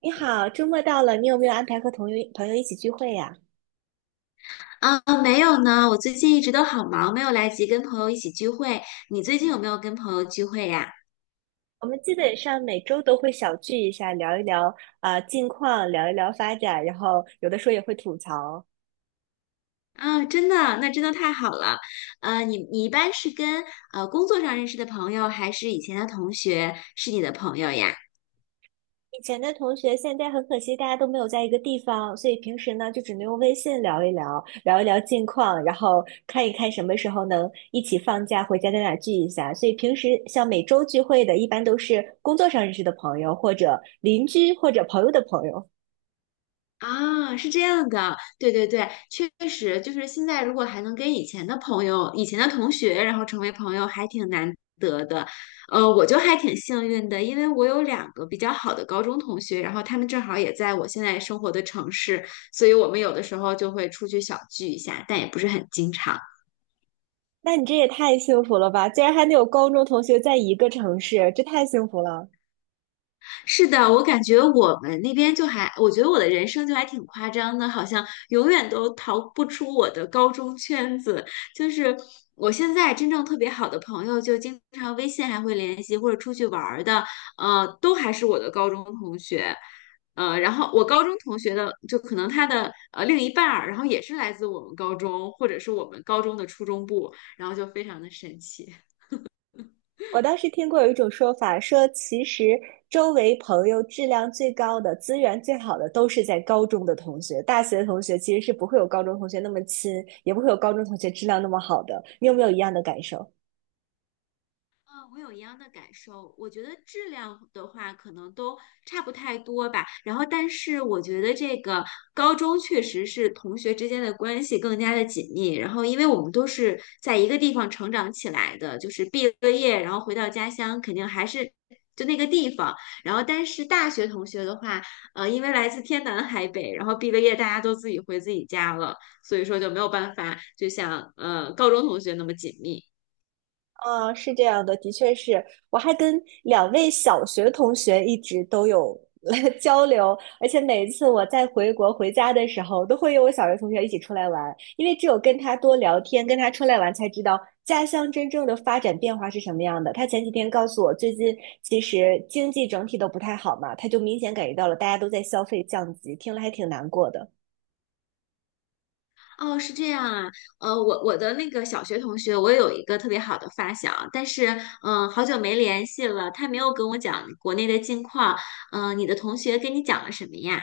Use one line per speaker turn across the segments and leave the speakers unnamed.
你好，周末到了，你有没有安排和朋友一起聚会呀？
啊，没有呢，我最近一直都好忙，没有来及跟朋友一起聚会。你最近有没有跟朋友聚会呀？
我们基本上每周都会小聚一下，聊一聊啊近况，聊一聊发展，然后有的时候也会吐槽。
啊，真的，那真的太好了。你一般是跟工作上认识的朋友，还是以前的同学是你的朋友呀？
以前的同学，现在很可惜大家都没有在一个地方，所以平时呢就只能用微信聊一聊，聊一聊近况，然后看一看什么时候能一起放假回家在哪聚一下。所以平时像每周聚会的，一般都是工作上认识的朋友，或者邻居，或者朋友的朋友。
啊，是这样的，对对对，确实就是现在，如果还能跟以前的朋友、以前的同学，然后成为朋友，还挺难得的。我就还挺幸运的，因为我有两个比较好的高中同学，然后他们正好也在我现在生活的城市，所以我们有的时候就会出去小聚一下，但也不是很经常。
那你这也太幸福了吧！竟然还能有高中同学在一个城市，这太幸福了。
是的，我感觉我们那边就还，我觉得我的人生就还挺夸张的，好像永远都逃不出我的高中圈子。就是我现在真正特别好的朋友，就经常微信还会联系，或者出去玩儿的，都还是我的高中同学。然后我高中同学的，就可能他的另一半儿，然后也是来自我们高中，或者是我们高中的初中部，然后就非常的神奇。
我当时听过有一种说法，说其实周围朋友质量最高的、资源最好的都是在高中的同学，大学的同学其实是不会有高中同学那么亲，也不会有高中同学质量那么好的。你有没有一样的感受？
啊，我有一样的感受。我觉得质量的话，可能都差不太多吧。然后，但是我觉得这个高中确实是同学之间的关系更加的紧密。然后，因为我们都是在一个地方成长起来的，就是毕了业，然后回到家乡，肯定还是就那个地方。然后，但是大学同学的话，因为来自天南海北，然后毕了业，大家都自己回自己家了，所以说就没有办法，就像高中同学那么紧密。
嗯，是这样的，的确是，我还跟两位小学同学一直都有 交流，而且每一次我在回国回家的时候，都会有我小学同学一起出来玩，因为只有跟他多聊天，跟他出来玩，才知道家乡真正的发展变化是什么样的。他前几天告诉我，最近其实经济整体都不太好嘛，他就明显感觉到了大家都在消费降级，听了还挺难过的。
哦，是这样啊，我的那个小学同学，我有一个特别好的发小，但是，好久没联系了，他没有跟我讲国内的近况，你的同学跟你讲了什么呀？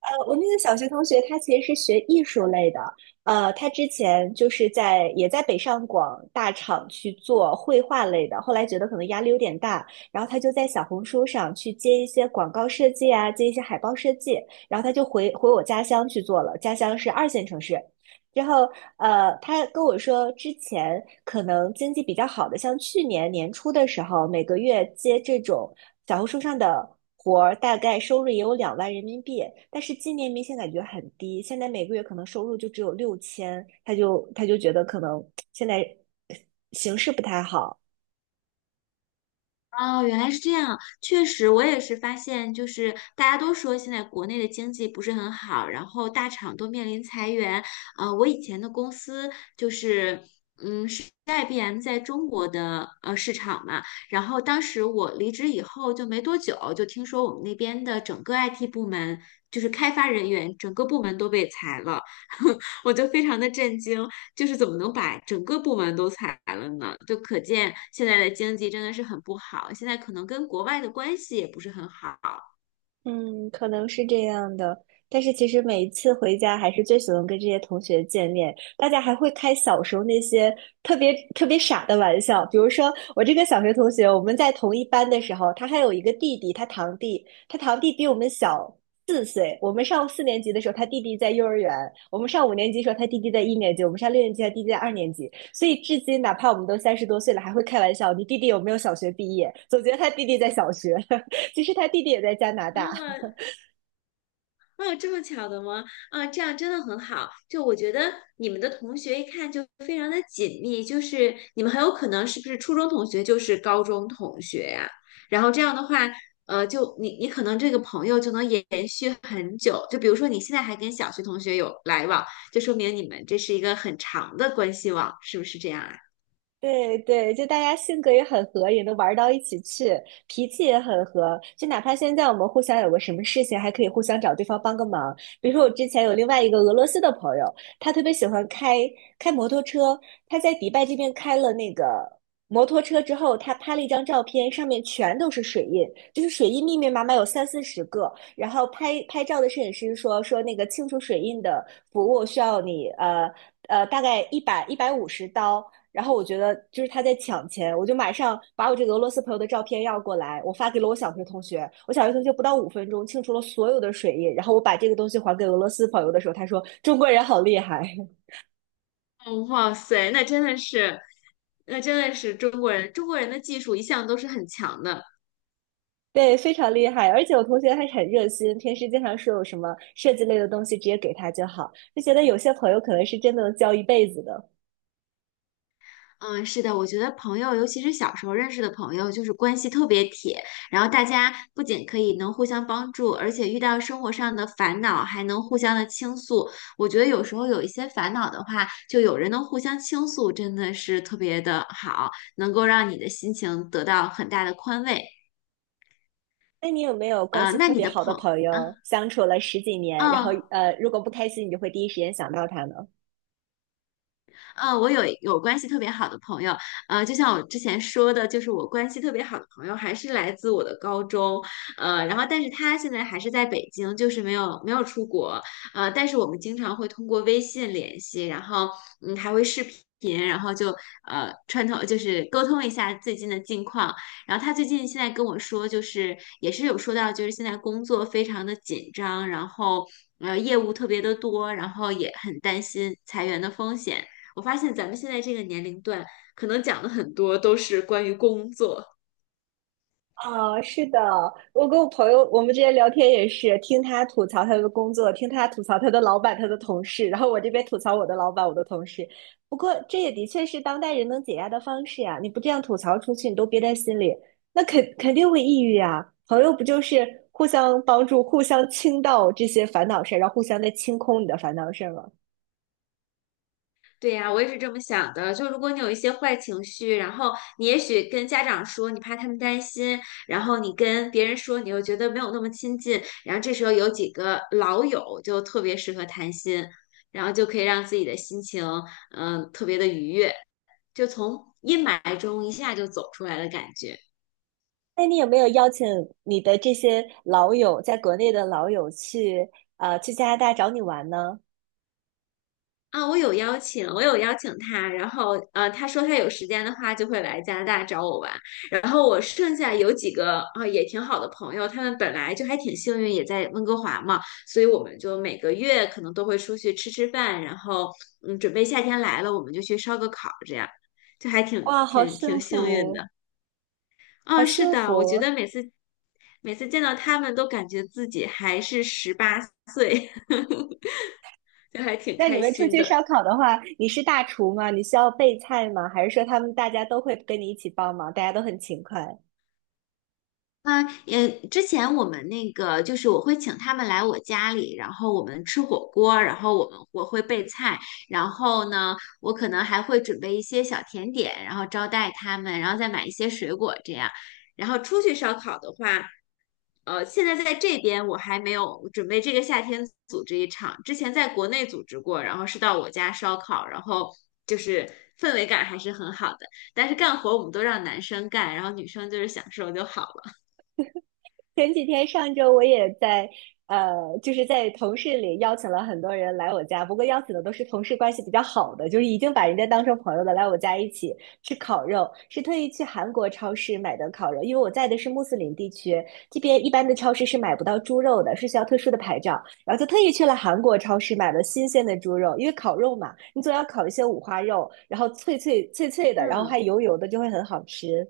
我那个小学同学，他其实是学艺术类的。他之前就是在也在北上广大厂去做绘画类的，后来觉得可能压力有点大，然后他就在小红书上去接一些广告设计啊，接一些海报设计，然后他就回我家乡去做了。家乡是二线城市，然后，他跟我说，之前可能经济比较好的，像去年年初的时候，每个月接这种小红书上的活儿，大概收入也有2万人民币。但是今年明显感觉很低，现在每个月可能收入就只有6000，他就觉得可能现在形势不太好。
哦，原来是这样。确实，我也是发现，就是大家都说现在国内的经济不是很好，然后大厂都面临裁员。我以前的公司就是，是 IBM 在中国的市场嘛。然后当时我离职以后就没多久，就听说我们那边的整个 IT 部门，就是开发人员整个部门都被裁了，我就非常的震惊。就是怎么能把整个部门都裁了呢？就可见现在的经济真的是很不好，现在可能跟国外的关系也不是很好。
嗯，可能是这样的，但是其实每一次回家，还是最喜欢跟这些同学见面。大家还会开小时候那些特别特别傻的玩笑，比如说我这个小学同学，我们在同一班的时候，他还有一个弟弟，他堂弟，他堂弟比我们小4岁。我们上4年级的时候，他弟弟在幼儿园；我们上5年级的时候，他弟弟在1年级；我们上6年级，他弟弟在2年级。所以至今，哪怕我们都30多岁了，还会开玩笑：“你弟弟有没有小学毕业？”总觉得他弟弟在小学，其实他弟弟也在加拿大。
啊哦，这么巧的吗？啊，这样真的很好。就我觉得你们的同学一看就非常的紧密，就是你们很有可能是不是初中同学就是高中同学呀、然后这样的话，就你可能这个朋友就能延续很久。就比如说你现在还跟小学同学有来往，就说明你们这是一个很长的关系网，是不是这样啊？
对对，就大家性格也很合，也能玩到一起去，脾气也很合。就哪怕现在我们互相有个什么事情，还可以互相找对方帮个忙。比如说，我之前有另外一个俄罗斯的朋友，他特别喜欢开摩托车，他在迪拜这边开了那个摩托车之后，他拍了一张照片，上面全都是水印，就是水印密密麻麻有三四十个。然后拍照的摄影师说那个清除水印的服务需要你大概150刀。然后我觉得就是他在抢钱，我就马上把我这个俄罗斯朋友的照片要过来，我发给了我小学同学。我小学同学不到5分钟清除了所有的水印，然后我把这个东西还给俄罗斯朋友的时候，他说中国人好厉害，
哦，哇塞，那真的是中国人，中国人的技术一向都是很强的。
对，非常厉害。而且我同学还很热心，平时经常说有什么设计类的东西直接给他就好，就觉得有些朋友可能是真的能交一辈子的。
嗯，是的，我觉得朋友，尤其是小时候认识的朋友，就是关系特别铁，然后大家不仅可以能互相帮助，而且遇到生活上的烦恼还能互相的倾诉。我觉得有时候有一些烦恼的话，就有人能互相倾诉，真的是特别的好，能够让你的心情得到很大的宽慰。
那你有没有关
呃，
系
那
特
你
别
的
好的
朋，
朋
啊，
友，相处了十几年，然后
哦。
如果不开心，你就会第一时间想到他呢？
我有关系特别好的朋友，就像我之前说的，就是我关系特别好的朋友还是来自我的高中，然后但是他现在还是在北京，就是没有出国，但是我们经常会通过微信联系，然后还会视频，然后就呃串通就是沟通一下最近的近况，然后他最近现在跟我说，就是也是有说到，就是现在工作非常的紧张，然后。业务特别的多，然后也很担心裁员的风险，我发现咱们现在这个年龄段，可能讲的很多都是关于工作。
啊，是的，我跟我朋友，我们之前聊天也是听他吐槽他的工作，听他吐槽他的老板、他的同事，然后我这边吐槽我的老板、我的同事。不过这也的确是当代人能解压的方式呀、你不这样吐槽出去，你都憋在心里，那肯定会抑郁呀、朋友不就是互相帮助、互相倾倒这些烦恼事儿，然后互相在清空你的烦恼事儿吗？
对呀，我也是这么想的。就如果你有一些坏情绪，然后你也许跟家长说，你怕他们担心，然后你跟别人说，你又觉得没有那么亲近，然后这时候有几个老友就特别适合谈心，然后就可以让自己的心情，特别的愉悦，就从阴霾中一下就走出来的感觉。
那你有没有邀请你的这些老友，在国内的老友去加拿大找你玩呢？
啊，我有邀请他，然后他说他有时间的话就会来加拿大找我玩。然后我剩下有几个也挺好的朋友，他们本来就还挺幸运，也在温哥华嘛，所以我们就每个月可能都会出去吃吃饭，然后准备夏天来了，我们就去烧个烤，这样就还挺
哇，好
挺
幸
挺幸运
福，
的。
好
啊，是
幸
的，我
福！
觉得每次见到他们都感觉自己还是18岁，就还挺
那你
开
们出
心
去烧
的。
烤的话，你是大厨吗？你需要备菜吗？还是说他们大家都会跟你一起帮忙，大家都很勤快？
嗯，也之前我们那个就是我会请他们来我家里，然后我们吃火锅，然后我们我会备菜，然后呢，我可能还会准备一些小甜点，然后招待他们，然后再买一些水果这样。然后出去烧烤的话，现在在这边我还没有准备这个夏天组织一场，之前在国内组织过，然后是到我家烧烤，然后就是氛围感还是很好的，但是干活我们都让男生干，然后女生就是享受就好了。
前几天上周我也在就是在同事里邀请了很多人来我家，不过邀请的都是同事关系比较好的，就是已经把人家当成朋友的来我家一起吃烤肉，是特意去韩国超市买的烤肉，因为我在的是穆斯林地区，这边一般的超市是买不到猪肉的，是需要特殊的牌照，然后就特意去了韩国超市买了新鲜的猪肉，因为烤肉嘛，你总要烤一些五花肉，然后脆脆脆脆的，然后还
嗯，
油油的，就会很好吃。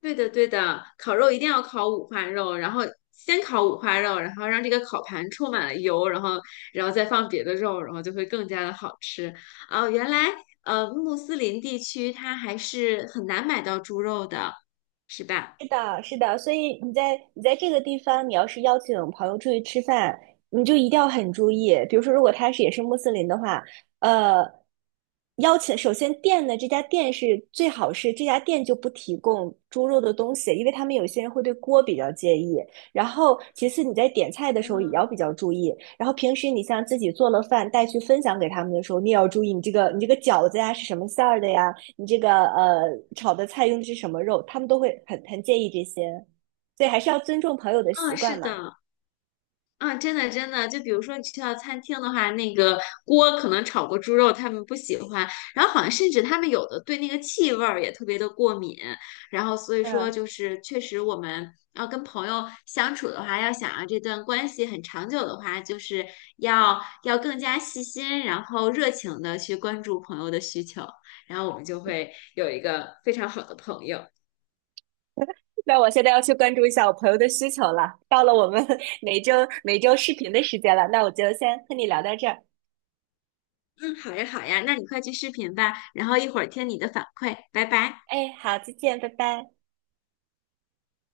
对的对的，烤肉一定要烤五花肉，然后先烤五花肉，然后让这个烤盘充满了油，然后再放别的肉，然后就会更加的好吃。哦，原来穆斯林地区它还是很难买到猪肉的，是吧？
是的，是的，所以你在这个地方，你要是邀请朋友出去吃饭，你就一定要很注意。比如说，如果他也是穆斯林的话，呃，邀请首先店呢，这家店是最好是这家店就不提供猪肉的东西，因为他们有些人会对锅比较介意。然后，其次你在点菜的时候也要
嗯
比较注意。然后平时你像自己做了饭带去分享给他们的时候，你也要注意你这个饺子呀是什么馅儿的呀，你这个炒的菜用的是什么肉，他们都会很介意这些，所以还是要尊重朋友的习
嗯，
惯
是
嘛。
的。啊，真的真的，就比如说你去到餐厅的话，那个锅可能炒过猪肉，他们不喜欢，然后好像甚至他们有的对那个气味儿也特别的过敏，然后所以说
嗯，
就是确实我们要跟朋友相处的话，要想让这段关系很长久的话，就是要更加细心，然后热情的去关注朋友的需求，然后我们就会有一个非常好的朋友。
那我现在要去关注一下我朋友的需求了。到了我们每周每周视频的时间了，那我就先和你聊到这儿。
嗯，好呀好呀，那你快去视频吧，然后一会儿听你的反馈，拜拜。
哎，好，再见，拜拜。